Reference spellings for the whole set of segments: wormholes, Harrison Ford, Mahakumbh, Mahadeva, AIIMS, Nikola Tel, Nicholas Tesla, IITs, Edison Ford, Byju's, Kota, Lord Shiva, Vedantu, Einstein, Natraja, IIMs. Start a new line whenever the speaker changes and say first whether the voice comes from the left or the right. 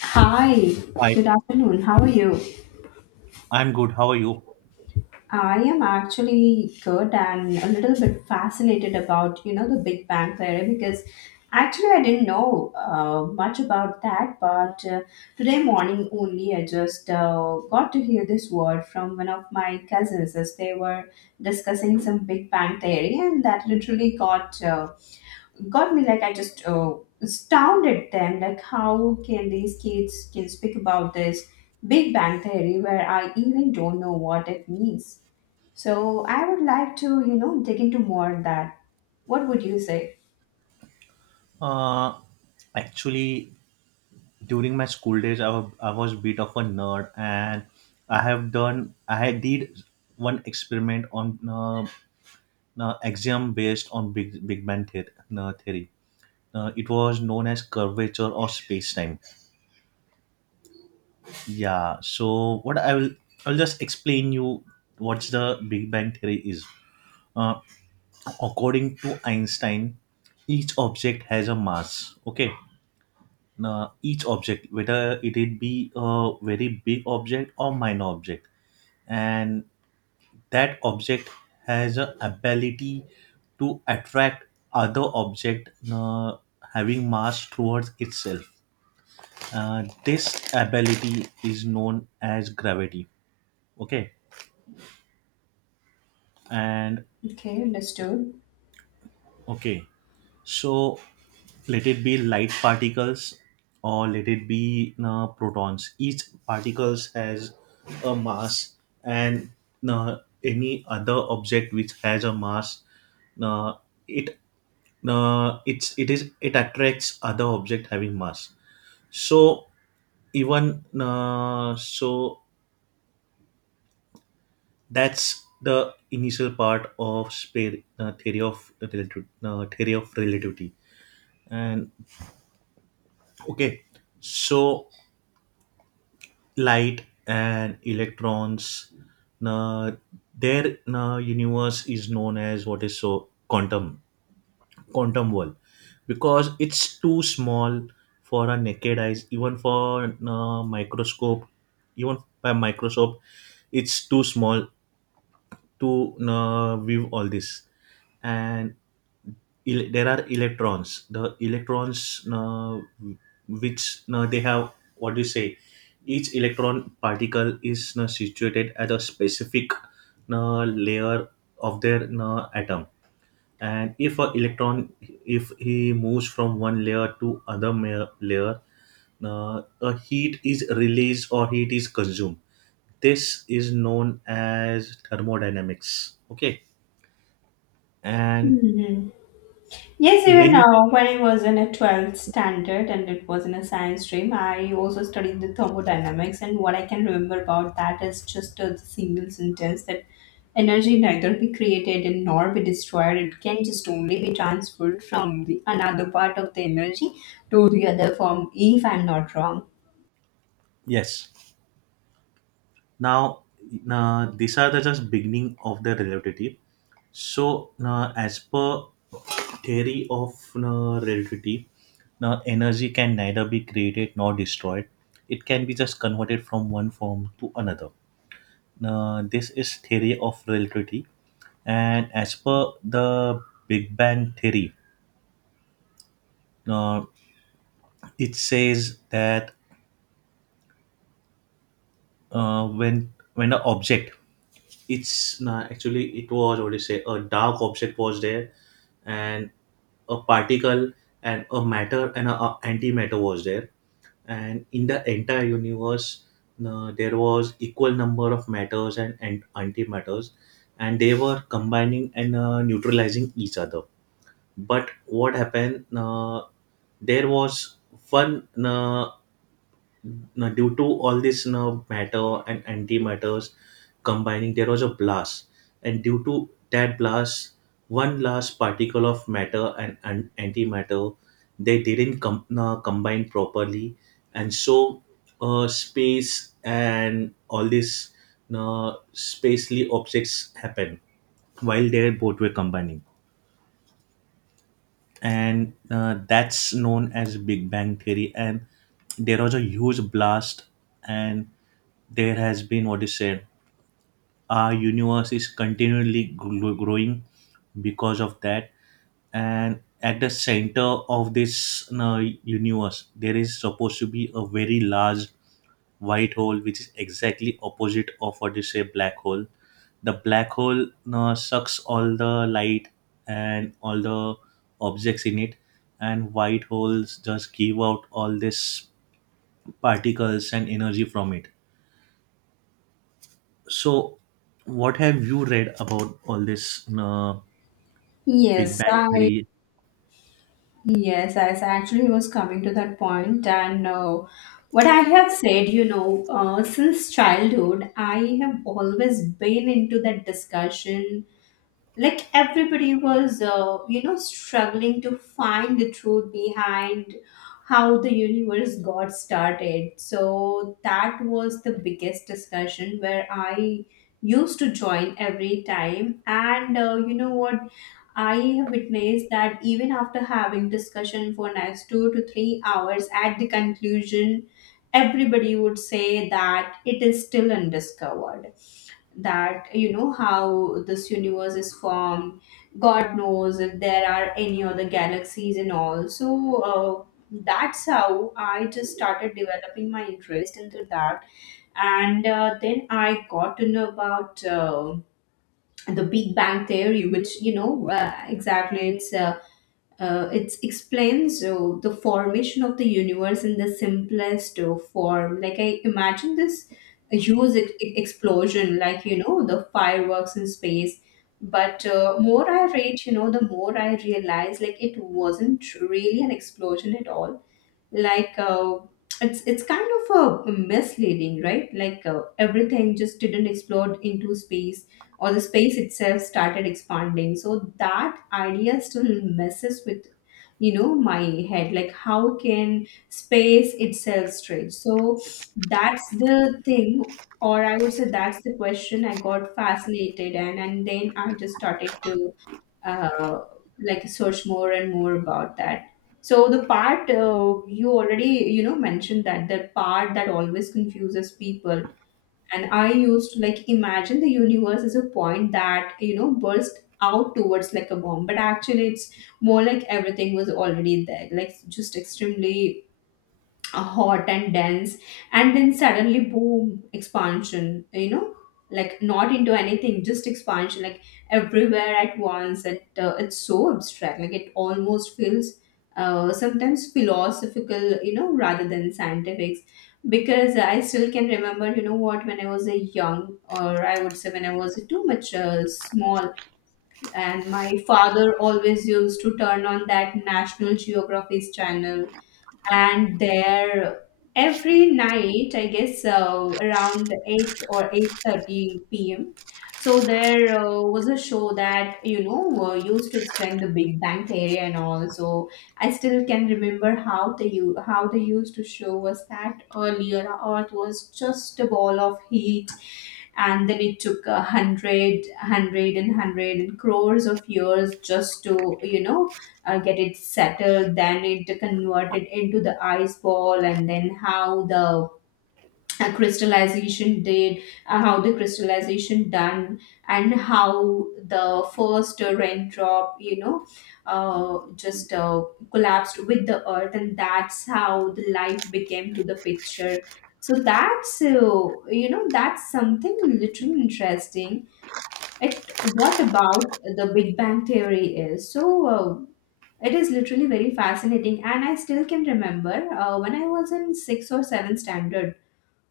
left: Hi,
right: Hi,
left: good afternoon. How are you?
right: I'm good. How are you?
left: I am actually good and a little bit fascinated about, you know, the Big Bang Theory because actually I didn't know much about that, but today morning only I just got to hear this word from one of my cousins as they were discussing some Big Bang Theory, and that literally got me like I just astounded them like how can these kids can speak about this Big Bang Theory where I even don't know what it means. So I would like to, you know, dig into more on that. What would you say?
right: Uh, actually, during my school days, I was bit of a nerd, and I have done I did one experiment on axiom based on Big Bang theory. It was known as curvature of space time. Yeah. So what I will I'll just explain you what's the Big Bang theory is. Uh, According to Einstein, each object has a mass. Okay, each object, whether it be a very big object or minor object, and that object has a ability to attract other object having mass towards itself. This ability is known as gravity. Okay, and
left: Okay, understood.
right: okay, so let it be light particles, or let it be protons. Each particles has a mass, and uh, any other object which has a mass, uh, it it's it is it attracts other object having mass. So even so that's the initial part of spare, theory of relativ- theory of relativity. And okay so Light and electrons, na, their universe is known as what is so quantum, quantum world, because it's too small for our naked eyes, even for microscope. Even by microscope, it's too small to view all this. And there are electrons which, they have, what do you say, each electron particle is situated at a specific layer of their atom. And if an electron, if he moves from one layer to layer, a heat is released or heat is consumed. This is known as thermodynamics. Okay. and
left: Hmm. Yes, even
right: many
left: now, when I was in a 12th standard and it was in a science stream, I also studied the thermodynamics. And what I can remember about that is just a single sentence that energy neither be created and nor be destroyed. It can just only be transferred from the another part of the energy to the other form, if I'm not wrong.
right: Yes. Now, these are the just beginning of the relativity. So, as per theory of relativity, now energy can neither be created nor destroyed. It can be just converted from one form to another. Now, this is theory of relativity, and as per the Big Bang theory, uh, it says that when an object, it's not actually, it was, what do you say, a dark object was there, and a particle, and a matter, and a antimatter was there. And in the entire universe there was equal number of matters and antimatters, and they were combining and neutralizing each other. But what happened, there was one, now, due to all this, now matter and antimatters combining, there was a blast. And due to that blast, one last particle of matter and antimatter, they didn't combine properly, and so space and all these spacely objects happen while they both were combining, and that's known as Big Bang Theory. And there was a huge blast, and there has been, what you said, our universe is continually growing because of that. And at the center of this, you know, universe, there is supposed to be a very large white hole, which is exactly opposite of what you say black hole. The black hole, you know, sucks all the light and all the objects in it, and white holes just give out all this particles and energy from it. So what have you read about all this Big
left: Yes,
right: Bang
left: I
right: theory?
left: Yes, I actually was coming to that point, and what I have said, you know, since childhood, I have always been into that discussion. Like everybody was, you know, struggling to find the truth behind how the universe got started. So that was the biggest discussion where I used to join every time. And you know what? I have witnessed that even after having discussion for next 2 to 3 hours, at the conclusion, everybody would say that it is still undiscovered. That, you know, how this universe is formed. God knows if there are any other galaxies and all. So that's how I just started developing my interest into that, and then I got to know about. The Big Bang Theory, which, you know, exactly, it's it explains the formation of the universe in the simplest form. Like I imagine this huge explosion, like, you know, the fireworks in space. But more I read, you know, the more I realize, like it wasn't really an explosion at all, like it's kind of a misleading, right? Like everything just didn't explode into space, or the space itself started expanding. So that idea still messes with, you know, my head. Like how can space itself stretch? So that's the thing, or I would say that's the question. I got fascinated, and then I just started to uh, like search more and more about that. So the part, you already, you know, mentioned that the part that always confuses people. And I used to like imagine the universe as a point that, you know, burst out towards like a bomb, but actually it's more like everything was already there, like just extremely hot and dense, and then suddenly, boom, expansion, you know, like not into anything, just expansion, like everywhere at once. It's so abstract. Like it almost feels sometimes philosophical, you know, rather than scientific. Because I still can remember, you know what, when I was a young, or I would say when I was too much small, and my father always used to turn on that National Geography's channel. And there every night, I guess, around 8 or 8:30 p.m, so there was a show that, you know, used to explain the Big Bang Theory and all. So I still can remember how how they used to show us that earlier Earth was just a ball of heat, and then it took a hundred hundred and hundred and crores of years just to, you know, get it settled. Then it converted into the ice ball, and then how the crystallization did, how the crystallization done, and how the first raindrop, you know, just collapsed with the Earth, and that's how the life became to the picture. So that's you know, that's something literally interesting. It, what about the Big Bang Theory is so it is literally very fascinating. And I still can remember when I was in sixth or seventh standard.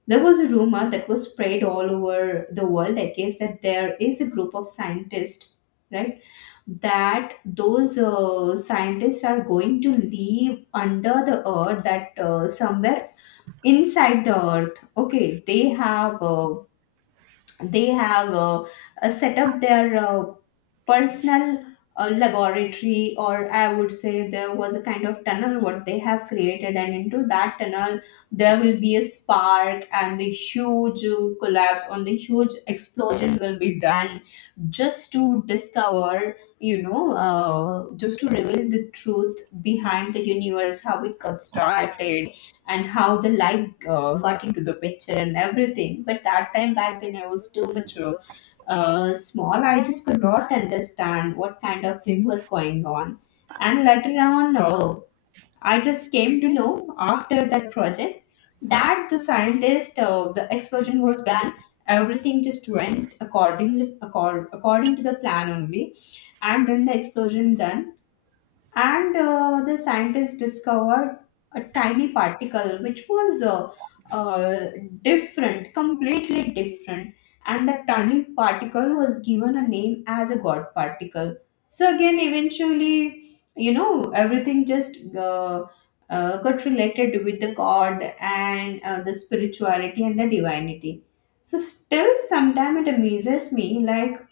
left: There was a rumor that was spread all over the world, I guess, that there is a group of scientists, right? That those scientists are going to leave under the Earth, that somewhere inside the Earth, okay, they have set up their personal laboratory. Or I would say there was a kind of tunnel what they have created, and into that tunnel there will be a spark, and the huge collapse on the huge explosion will be done, just to discover, you know, just to reveal the truth behind the universe, how it got started, and how the light got into the picture and everything. But that time back then, I was too much small. I just could not understand what kind of thing was going on. And later on, I just came to know after that project that the scientist, the explosion was done. Everything just went accordingly, according to the plan only. And then the explosion done, and the scientists discovered a tiny particle which was uh, different completely different, and the tiny particle was given a name as a god particle. So again, eventually, you know, everything just got related with the god and the spirituality and the divinity. So still sometime it amazes me, like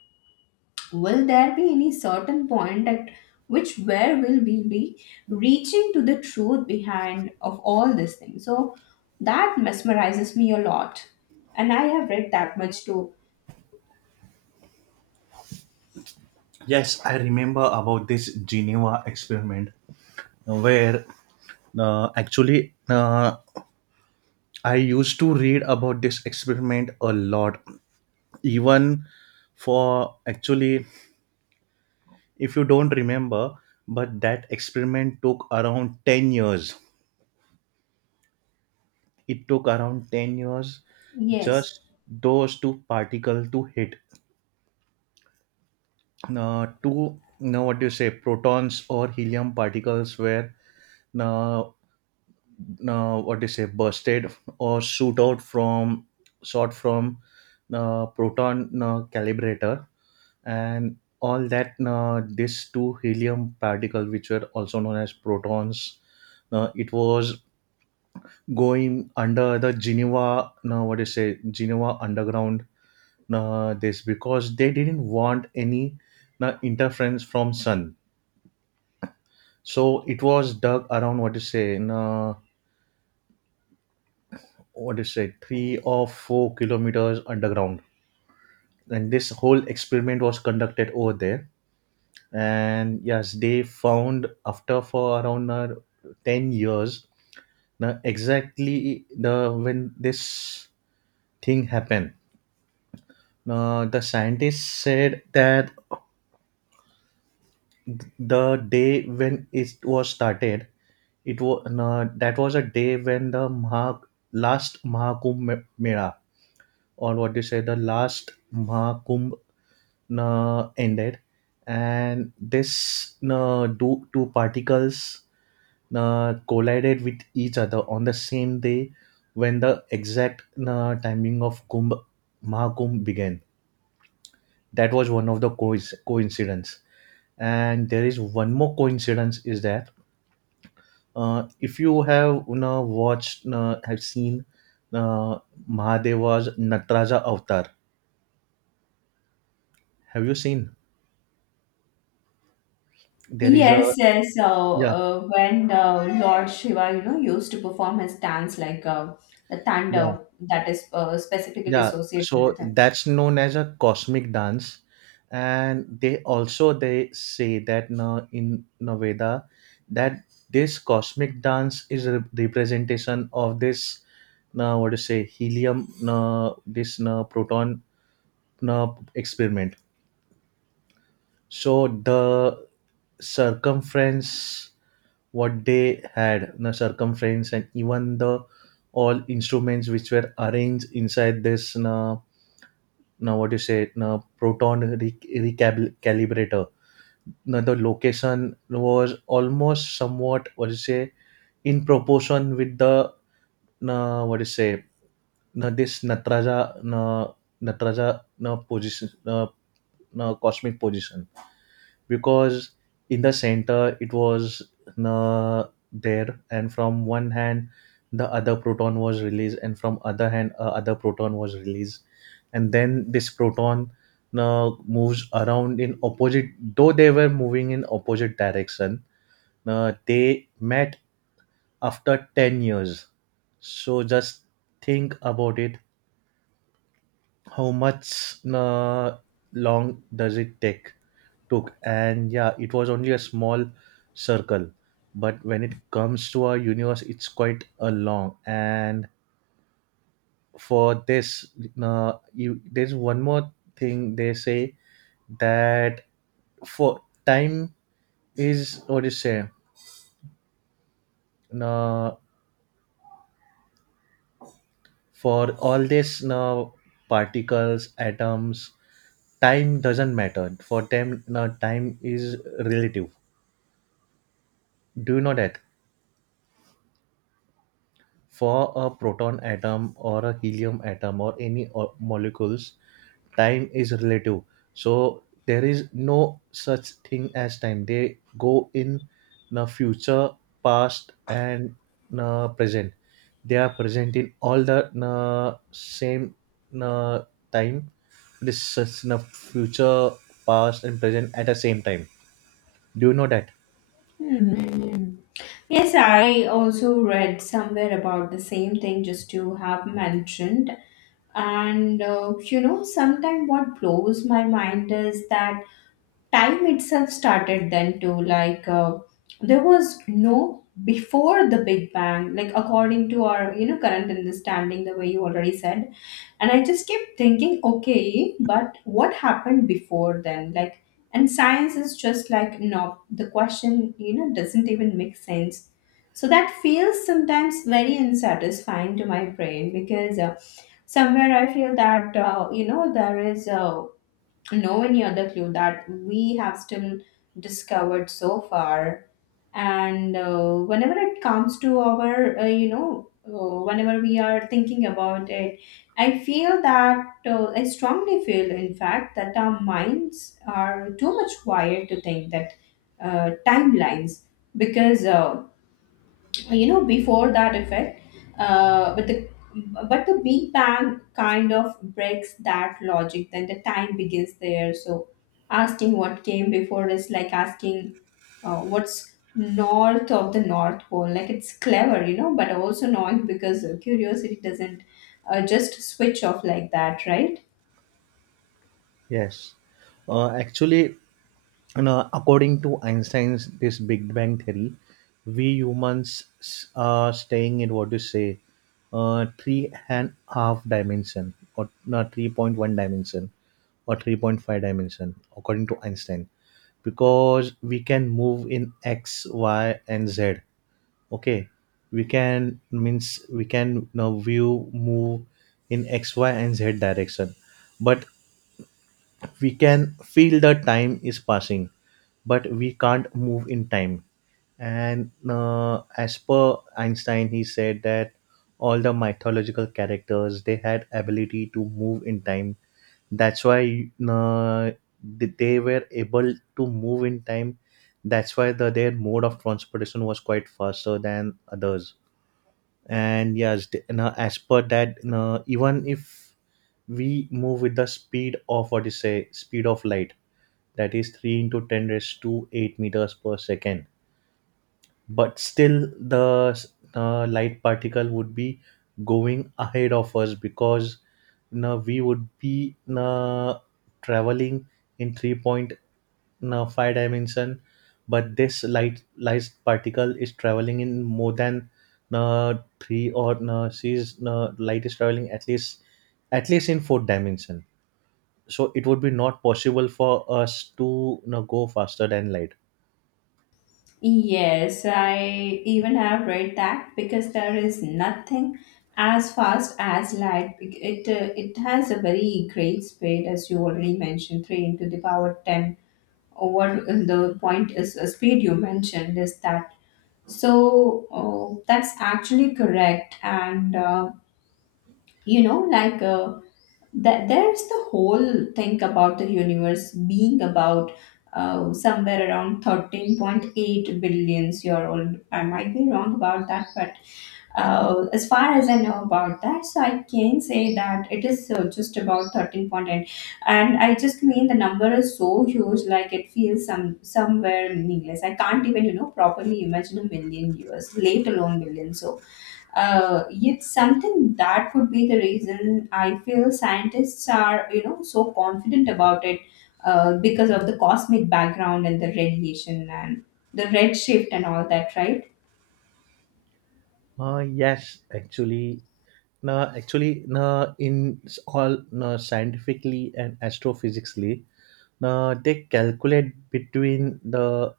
left: will there be any certain point at which where will we be reaching to the truth behind of all these things? So that mesmerizes me a lot. And I have read that much too.
right: Yes, I remember about this Geneva experiment, where actually I used to read about this experiment a lot. Even, for actually, if you don't remember, but that experiment took around ten years. It took around ten years
left: Yes.
right: just those two particles to hit. Two, now what do you say, protons or helium particles were, now, now what do you say, bursted, or shoot out from shot from proton calibrator. And all that, these two helium particles, which were also known as protons, it was going under the Geneva, now what do you say, Geneva underground. This because they didn't want any interference from sun. So it was dug around, what you say, in, what you say, 3 or 4 kilometers underground, and this whole experiment was conducted over there. And yes, they found after, for around, 10 years, now exactly the when this thing happened. The scientists said that the day when it was started, it was, that was a day when the last Mela, or what do you say, the last Mahakumbh ended. And this two particles collided with each other on the same day when the exact timing of Kumbh Mahakumbh began. That was one of the cois coincidence. And there is one more coincidence is that if you have, you know, watched, have seen uh, Mahadeva's Natraja avatar, have you seen? There is a,
left: Yes, yes. So
right: yeah,
left: when the Lord Shiva, you know, used to perform his dance like the
right: yeah,
left: thunder that is specifically
right: yeah.
left: associated
right: So
left: with him.
right: that's known as a cosmic dance. And they also, they say that now in, now Veda, that this cosmic dance is a representation of this, now what to say, helium, now this, now proton, now experiment. So the circumference, what they had, the circumference, and even the all instruments which were arranged inside this. Now, now what you say, now proton recalibrator, now the location was almost somewhat, what you say, in proportion with the, now what you say, now this natraja, now natraja, now position, now, now cosmic position. Because in the center it was uh, there, and from one hand the other proton was released, and from other hand other proton was released. And then this proton moves around in opposite, though they were moving in opposite direction, they met after ten years. So just think about it, how much long does it take took. And yeah, it was only a small circle, but when it comes to our universe, it's quite a long. And for this, you, there's one more thing they say, that for time is, what do you say, uh, for all this, now, particles, atoms, time doesn't matter for them. Now time is relative, do you know that? For a proton atom or a helium atom or any molecules, time is relative. So there is no such thing as time. They go in the future, past, and the present. They are present in all the same uh, time. This is the future, past, and present at the same time. Do you know that?
left: Hmm. Yes, I also read somewhere about the same thing, just to have mentioned. And you know, sometimes what blows my mind is that time itself started then too. Like there was no before the Big Bang. Like according to our, you know, current understanding, the way you already said. And I just kept thinking, okay, but what happened before then? Like, and science is just like, no, the question, you know, doesn't even make sense. So that feels sometimes very unsatisfying to my brain, because somewhere I feel that, you know, there is no any other clue that we have still discovered so far. And whenever it comes to our you know, whenever we are thinking about it, I strongly feel, in fact, that our minds are too much wired to think that timelines, because well, you know, before that effect. uh, but the but the Big Bang kind of breaks that logic, then the time begins there. So asking what came before is like asking what's north of the North Pole. Like it's clever, you know, but also annoying because curiosity doesn't just switch off like that, right?
right: Yes. Uh, actually, And, according to Einstein's this Big Bang theory, we humans are staying in, what you say, three and half dimension, or no, 3.1 dimension, or 3.5 dimension, according to Einstein, because we can move in X, Y, and Z. Okay, we can, means we can, now view, move in X, Y, and Z direction, but we can feel the time is passing, but we can't move in time. And as per Einstein, he said that all the mythological characters, they had ability to move in time. That's why they were able to move in time. That's why the their mode of transportation was quite faster than others. And yes, now as per that, even if we move with the speed of, what you say, speed of light, that is 3 into 10 raised to 8 meters per second, but still the light particle would be going ahead of us, because now we would be uh, traveling in 3.5 dimension, but this light particle is traveling in more than uh, 3, or she's, light is traveling at least, at least in fourth dimension. So it would be not possible for us to, you know, go faster than light.
left: Yes, I even have read that, because there is nothing as fast as light. It has a very great speed, as you already mentioned, three into the power ten. Or What the point is, speed you mentioned is that. So that's actually correct, and you know, like. That there's the whole thing about the universe being about somewhere around 13.8 billions year old. I might be wrong about that, but as far as I know about that, so I can say that it is just about 13.8. And I just mean the number is so huge, like it feels somewhere meaningless. I can't even, you know, properly imagine a million years, let alone billion. So yet something that could be the reason I feel scientists are, you know, so confident about it, because of the cosmic background and the radiation and the redshift and all that, right?
right: uh, yes actually no, Actually, no, in s- all no, scientifically and astrophysically, no, they calculate between the,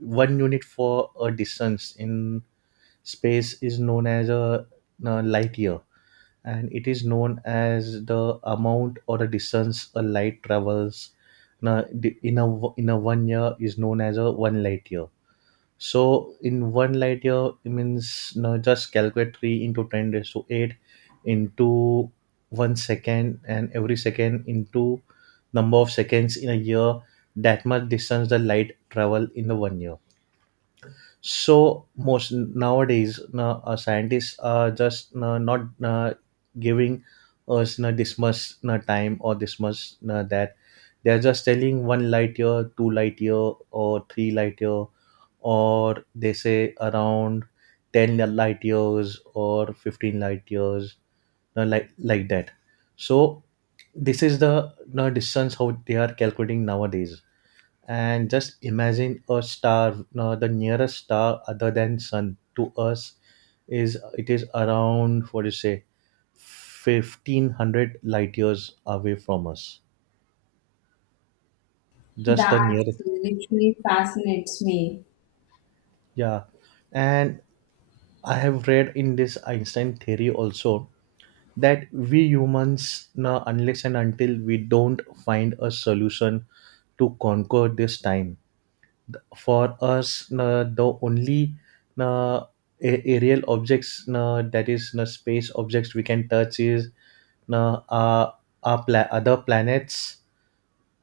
right: one unit for a distance in space is known as a, no, light year. And it is known as the amount or the distance a light travels in a one year is known as a one light year. So in one light year it means you just calculate 3 into 10 raised to 8 into 1 second and every second into number of seconds in a year, that much distance the light travel in the one year. So most nowadays scientists are just not giving us na this much na time or this much na that. They are just telling one light year, two light year, or three light year, or they say around 10 light years or 15 light years, na like that. So this is the na distance how they are calculating nowadays. And just imagine a star. No, the nearest star other than sun to us is around, what do you say, 1500 light years away from us. Just the
left: That
right: nearest.
left: literally fascinates me.
right: Yeah. And I have read in this Einstein theory also that we humans now, unless and until we don't find a solution to conquer this time, for us the only uh, aerial objects, that is space objects we can touch is uh, our, our other planets.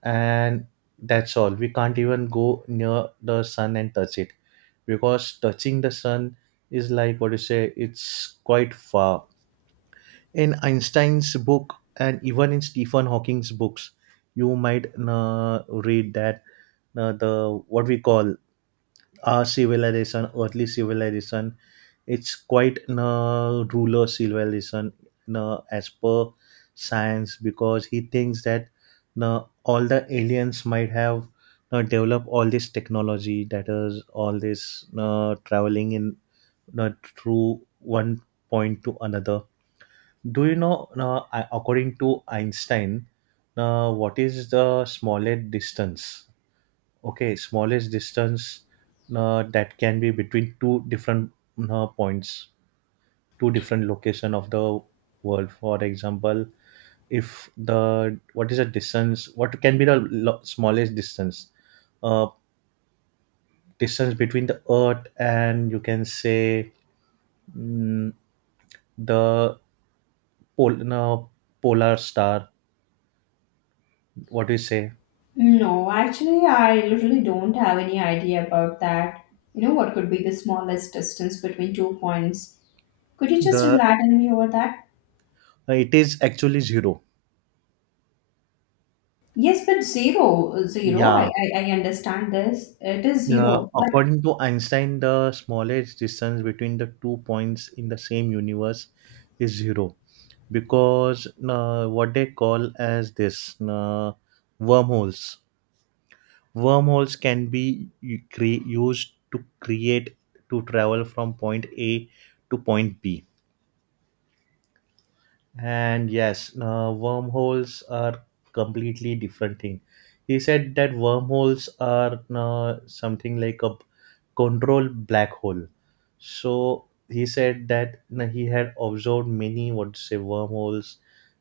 right: And that's all. We can't even go near the sun and touch it, because touching the sun is, like, what you say, it's quite far. In Einstein's book and even in Stephen Hawking's books, you might read that the, what we call, our civilization, earthly civilization, it's quite a ruler civilization, as per science, because he thinks that all the aliens might have developed all this technology, that is all this traveling in, na, through one point to another. Do you know, according to Einstein, what is the smallest distance? Okay, smallest distance that can be between two different points, two different location of the world. For example, if the, what is the distance? What can be the smallest distance? Uh, distance between the Earth and, you can say, mm, the pol- no, polar star. What do you say?
left: No, actually, I literally don't have any idea about that. You know, what could be the smallest distance between two points? Could you just
right: The
left: enlighten me over that?
right: it is actually zero.
left: Yes, but zero, zero. I,
right: Yeah.
left: I, I understand this. It is
right: Yeah,
left: zero. But.
right: according to Einstein, the smallest distance between the two points in the same universe is zero, because what they call as this wormholes. Wormholes can be used to create, to travel from point A to point B. And yes, wormholes are completely different thing. He said that wormholes are something like a control black hole. So he said that he had observed many, what to say, wormholes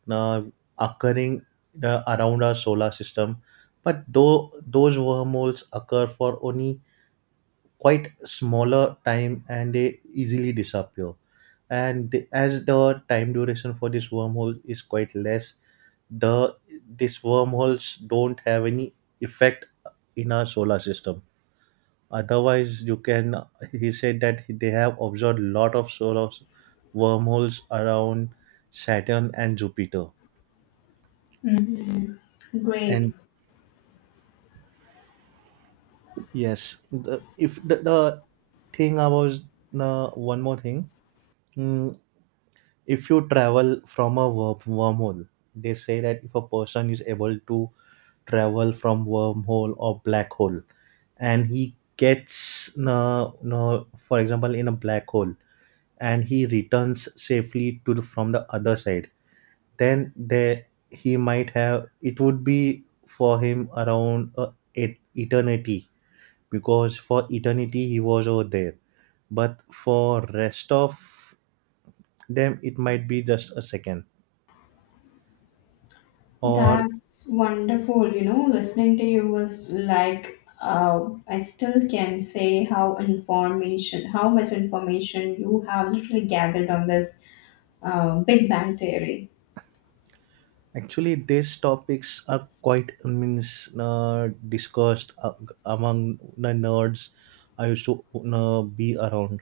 right: uh, occurring around our solar system, but though those wormholes occur for only quite smaller time and they easily disappear. And as the time duration for this wormhole is quite less, the these wormholes don't have any effect in our solar system. Otherwise, you can, he said that they have observed lot of wormholes around Saturn and Jupiter.
left: Mhm. Great.
right: And yes, the, if the, the thing about one more thing, mm, if you travel from a wormhole, they say that if a person is able to travel from wormhole or black hole, and he gets, no no for example, in a black hole, and he returns safely to the, from the other side, then there he might have, it would be for him around eternity, because for eternity he was over there, but for rest of them, it might be just a second or.
left: That's wonderful. You know, listening to you was like, I still can say how much information you have literally gathered on this Big Bang Theory.
right: Actually, these topics are quite, I means, discussed among the nerds I used to be around.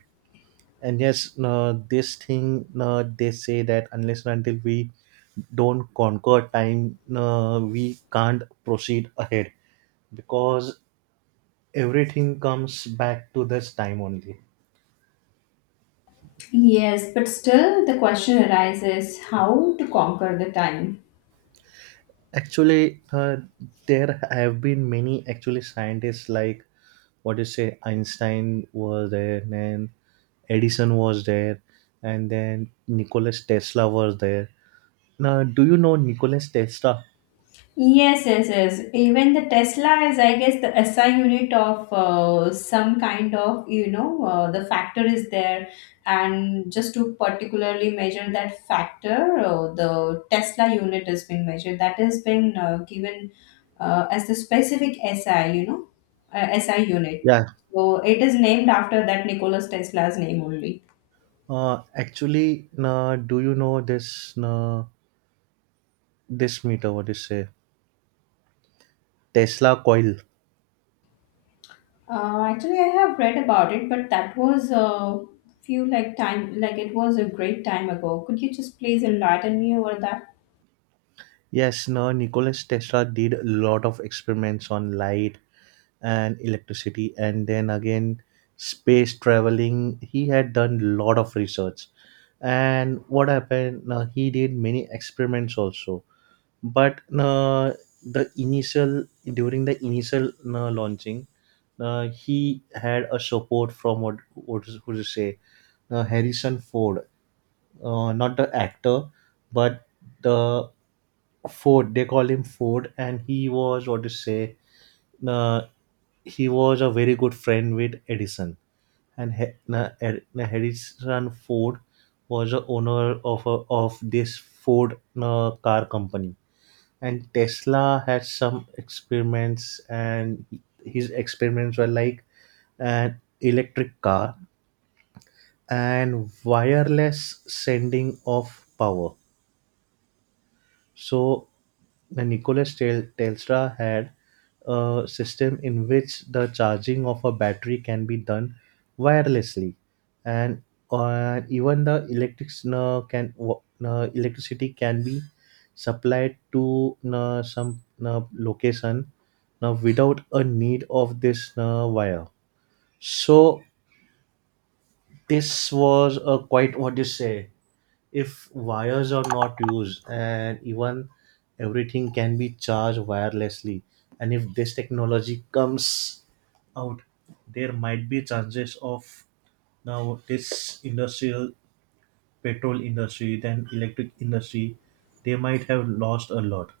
right: And yes, this thing, they say that unless and until we don't conquer time, we can't proceed ahead, because everything comes back to this time only.
left: Yes, but still the question arises how to conquer the time.
right: Actually, there have been many actually scientists, like, what do you say, Einstein was there, then Edison was there, and then Nicholas Tesla was there. Now do you know Nicholas Tesla?
left: Yes, yes, yes. Even the Tesla is, I guess, the SI unit of some kind of, you know, the factor is there. And just to particularly measure that factor, the Tesla unit has been measured. That has been given as the specific SI, SI unit.
right: Yeah.
left: So it is named after that Nikola Tesla's name only.
right: Actually, now do you know this? Now, this meter, what do you say, Tesla coil.
left: Actually, I have read about it, but that was a few like time, like it was a great time ago. Could you just please enlighten me over that?
right: Yes. No, Nicholas Tesla did a lot of experiments on light and electricity, and then again, space traveling. He had done a lot of research. And what happened? He did many experiments also. But the initial during the initial launching, he had a support from, what to say, Harrison Ford, not the actor, but the Ford. They call him Ford, and he was, what to say. Uh, he was a very good friend with Edison, and he, Ed, na Edison Ford was the owner of a, of this Ford car company. And Tesla had some experiments, and his experiments were like an electric car and wireless sending of power. So the Tesla had a system in which the charging of a battery can be done wirelessly, and even the electric, electricity can be supplied to some location without a need of this wire. So this was a quite, what do you say. If wires are not used, and even everything can be charged wirelessly, and if this technology comes out, there might be chances of, now this industrial petrol industry, then electric industry, they might have lost a lot.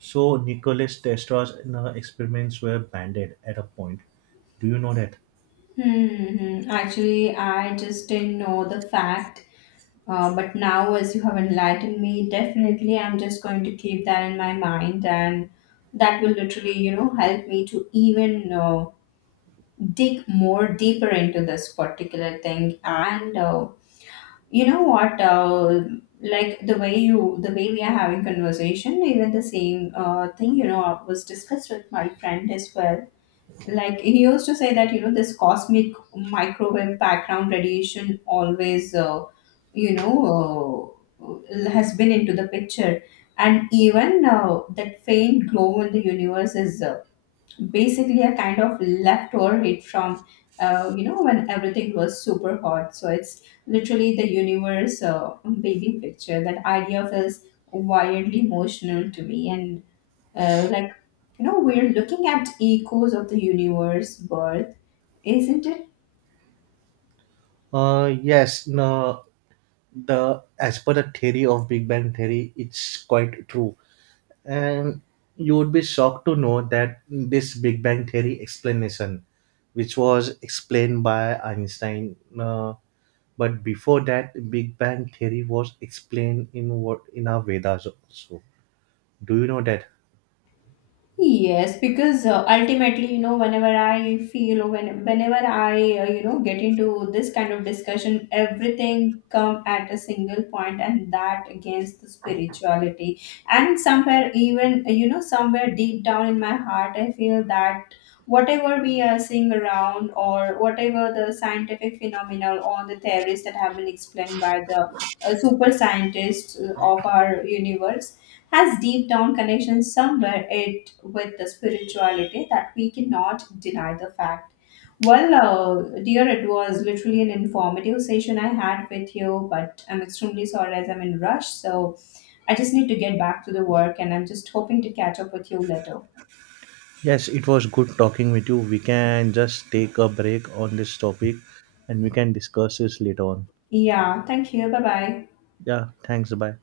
right: So Nicholas Tesla's experiments were banned at a point. Do you know that?
left: Hmm. Actually, I just didn't know the fact, but now as you have enlightened me, definitely I'm just going to keep that in my mind, and that will literally, you know, help me to even dig more deeper into this particular thing. And you know what? Like the way we are having conversation. Even the same thing, you know, was discussed with my friend as well. Like he used to say that, you know, this cosmic microwave background radiation always, you know, has been into the picture. And even that faint glow in the universe is basically a kind of leftover hit from you know, when everything was super hot. So it's literally the universe baby picture. That idea feels wildly emotional to me. And like, you know, we're looking at echoes of the universe birth, isn't it?
right: Yes. No, the as per the theory of big bang theory, it's quite true. And you would be shocked to know that this Big Bang Theory explanation, which was explained by Einstein, but before that Big Bang Theory was explained in, what, in our Vedas also. Do you know that?
left: Yes, because ultimately, you know, whenever I feel, whenever I, you know, get into this kind of discussion, everything come at a single point, and that against the spirituality. And somewhere, even you know, somewhere deep down in my heart, I feel that whatever we are seeing around, or whatever the scientific phenomena or the theories that have been explained by the super scientists of our universe has deep down connections somewhere it with the spirituality, that we cannot deny the fact. Well, dear, it was literally an informative session I had with you, but I'm extremely sorry as I'm in rush, so I just need to get back to the work, and I'm just hoping to catch up with you later.
right: Yes, it was good talking with you. We can just take a break on this topic and we can discuss this later on.
left: Yeah, thank you. Bye bye.
right: Yeah, thanks. Bye.